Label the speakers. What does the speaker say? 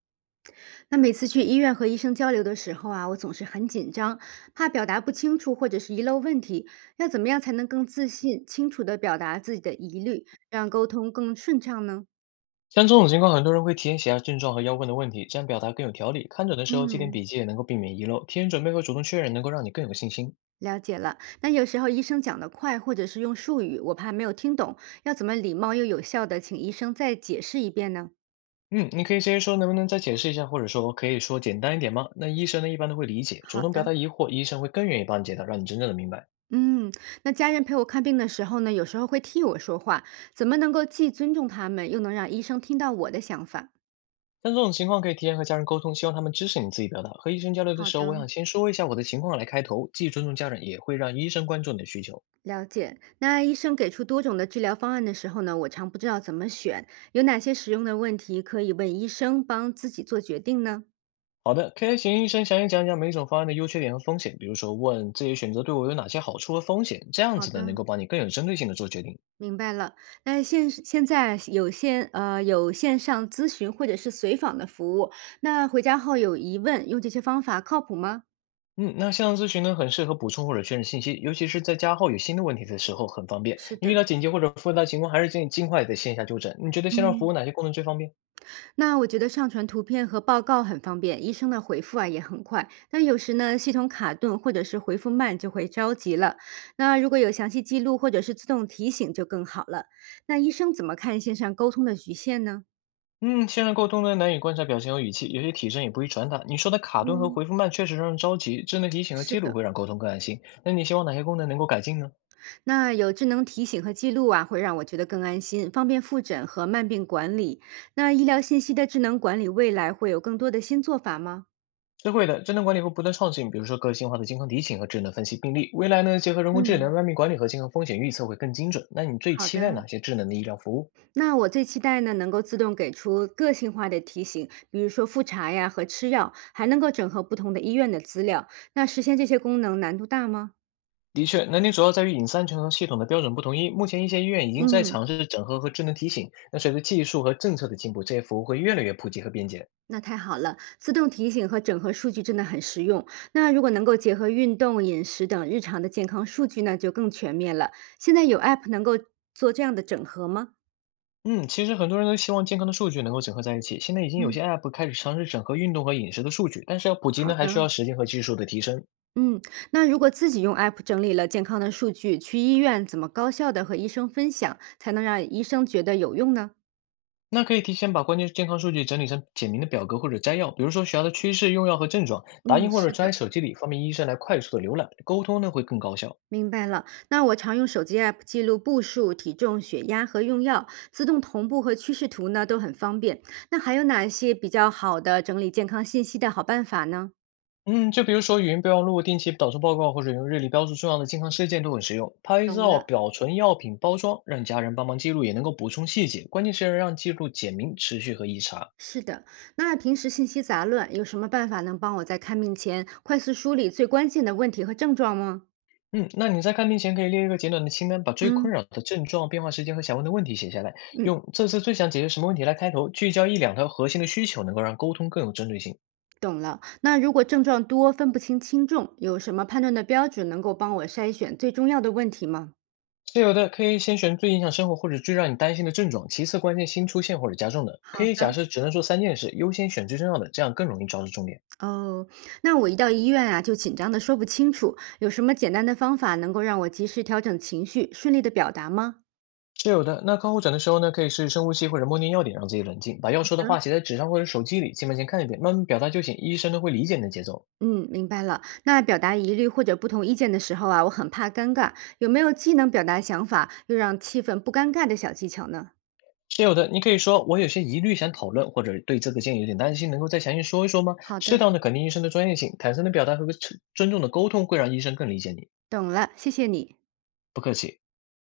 Speaker 1: 那每次去医院和医生交流的时候啊，我总是很紧张，怕表达不清楚或者是遗漏问题。要怎么样才能更自信、清楚地表达自己的疑虑，让沟通更顺畅呢？
Speaker 2: 像这种情况，很多人会提前写下症状和要问的问题，这样表达更有条理。看诊的时候记点
Speaker 1: 嗯，
Speaker 2: 笔记，也能够避免遗漏。提前准备和主动确认，能够让你更有信心。
Speaker 1: 了解了。那有时候医生讲得快，或者是用术语，我怕没有听懂，要怎么礼貌又有效地请医生再解释一遍呢？
Speaker 2: 嗯，你可以直接说能不能再解释一下，或者说可以说简单一点吗？那医生呢一般都会理解，主
Speaker 1: 好
Speaker 2: 动表
Speaker 1: 的。
Speaker 2: 达疑惑，医生会更愿意帮你解答，让你真正的明白。
Speaker 1: 嗯，那家人陪我看病的时候呢，有时候会替我说话，怎么能够既尊重他们，又能让医生听到我的想法？
Speaker 2: 像这种情况可以提前和家人沟通，希望他们支持你自己表达。和医生交流的
Speaker 1: 好
Speaker 2: 时候，我
Speaker 1: 的，
Speaker 2: 想先说一下我的情况来开头，既尊重家人，也会让医生关注你的需求。
Speaker 1: 了解。那医生给出多种的治疗方案的时候呢，我常不知道怎么选，有哪些实用的问题可以问医生帮自己做决定呢？
Speaker 2: 好的，可以请医生详细讲讲每一种方案的优缺点和风险，比如说问这些选择对我有哪些好处和风险，这样
Speaker 1: 好
Speaker 2: 子呢能
Speaker 1: 的，
Speaker 2: 够帮你更有针对性的做决定。
Speaker 1: 明白了。那现在有线有线上咨询或者是随访的服务，那回家后有疑问，用这些方法靠谱吗？
Speaker 2: 嗯，那线上咨询呢很适合补充或者确认信息，尤其是在加号有新的问题的时候很方便。
Speaker 1: 是
Speaker 2: 你遇
Speaker 1: 的，
Speaker 2: 到紧急或者复杂情况，还是建议尽快在线下就诊。你觉得线上服
Speaker 1: 嗯。
Speaker 2: 务哪些功能最方便？
Speaker 1: 那我觉得上传图片和报告很方便，医生的回复啊也很快。但有时呢，系统卡顿或者是回复慢，就会着急了。那如果有详细记录或者是自动提醒就更好了。那医生怎么看线上沟通的局限呢？
Speaker 2: 嗯，线上沟通呢难以观察表情和语气，有些体征也不易传达。你说的卡顿和
Speaker 1: 嗯，
Speaker 2: 回复慢确实让人着急，智能提醒和
Speaker 1: 是
Speaker 2: 记录
Speaker 1: 的，
Speaker 2: 会让沟通更安心。那你希望哪些功能能够改进呢？
Speaker 1: 那有智能提醒和记录啊，会让我觉得更安心，方便复诊和慢病管理。那医疗信息的智能管理，未来会有更多的新做法吗？
Speaker 2: 是会的，智能管理会不断创新，比如说个性化的健康提醒和智能分析病例。未来呢，结合人工智
Speaker 1: 嗯。
Speaker 2: 能、慢病管理和健康风险预测会更精准。那你最
Speaker 1: 好
Speaker 2: 期待
Speaker 1: 的，
Speaker 2: 哪些智能的医疗服务？
Speaker 1: 那我最期待呢，能够自动给出个性化的提醒，比如说复查呀和吃药，还能够整合不同的医院的资料。那实现这些功能难度大吗？
Speaker 2: 的确，难点主要在于隐私安全和系统的标准不统一。目前一些医院已经在
Speaker 1: 嗯，
Speaker 2: 尝试整合和智能提醒。那随着技术和政策的进步，这些服务会越来越普及和便捷。
Speaker 1: 那太好了，自动提醒和整合数据真的很实用。那如果能够结合运动、饮食等日常的健康数据，呢，就更全面了。现在有 App 能够做这样的整合吗？
Speaker 2: 嗯，其实很多人都希望健康的数据能够整合在一起。现在已经有
Speaker 1: 嗯，
Speaker 2: 些 App 开始尝试整合运动和饮食的数据，但是要普及
Speaker 1: 好
Speaker 2: 呢，还需
Speaker 1: 的，
Speaker 2: 要时间和技术的提升。
Speaker 1: 嗯，那如果自己用 App 整理了健康的数据，去医院怎么高效的和医生分享，才能让医生觉得有用呢？
Speaker 2: 那可以提前把关键健康数据整理成简明的表格或者摘要，比如说血压的趋势、用药和症状，打
Speaker 1: 嗯，
Speaker 2: 印或者
Speaker 1: 是
Speaker 2: 抓在
Speaker 1: 的，
Speaker 2: 手机里，方便医生来快速的浏览，沟通呢会更高效。
Speaker 1: 明白了。那我常用手机 app 记录步数、体重、血压和用药，自动同步和趋势图呢都很方便。那还有哪些比较好的整理健康信息的好办法呢？
Speaker 2: 嗯，就比如说语音备忘录、定期导出报告，或者用日历标注重要的健康事件都很实用。拍
Speaker 1: 懂
Speaker 2: 照、
Speaker 1: 了。
Speaker 2: 保存药品包装，让家人帮忙记录，也能够补充细节。关键是要让记录简明、持续和易查。
Speaker 1: 是的，那平时信息杂乱，有什么办法能帮我在看病前快速梳理最关键的问题和症状吗？
Speaker 2: 嗯，那你在看病前可以列一个简短的清单，把最
Speaker 1: 嗯，
Speaker 2: 困扰的症状、变化时间和想问的问题写下来，
Speaker 1: 嗯，
Speaker 2: 用“这次最想解决什么问题”来开头，聚焦一两条核心的需求，能够让沟通更有针对性。
Speaker 1: 懂了。那如果症状多，分不清轻重，有什么判断的标准能够帮我筛选最重要的问题吗？
Speaker 2: 是有的，可以先选最影响生活或者最让你担心的症状，其次关键新出现或者加重的，
Speaker 1: 好
Speaker 2: 可以假
Speaker 1: 的。
Speaker 2: 设只能说三件事，优先选最重要的，这样更容易抓住重点。
Speaker 1: 哦，那我一到医院啊，就紧张的说不清楚，有什么简单的方法能够让我及时调整情绪，顺利的表达吗？
Speaker 2: 是有的，那靠护诊的时候呢，可以试试深呼吸或者默念要点，让自己冷静，把要说的
Speaker 1: 嗯，
Speaker 2: 话写在纸上或者手机里，进门前看一遍，慢慢表达就行，医生都会理解你的节奏。
Speaker 1: 嗯，明白了。那表达疑虑或者不同意见的时候啊，我很怕尴尬，有没有既能表达想法，又让气氛不尴尬的小技巧呢？
Speaker 2: 是有的，你可以说我有些疑虑想讨论，或者对这个建议有点担心，能够再详细说一说吗？
Speaker 1: 好的，
Speaker 2: 适当的肯定医生的专业性，坦诚的表达和个尊重的沟通，会让医生更理解你。
Speaker 1: 懂了，谢谢你。
Speaker 2: 不客气。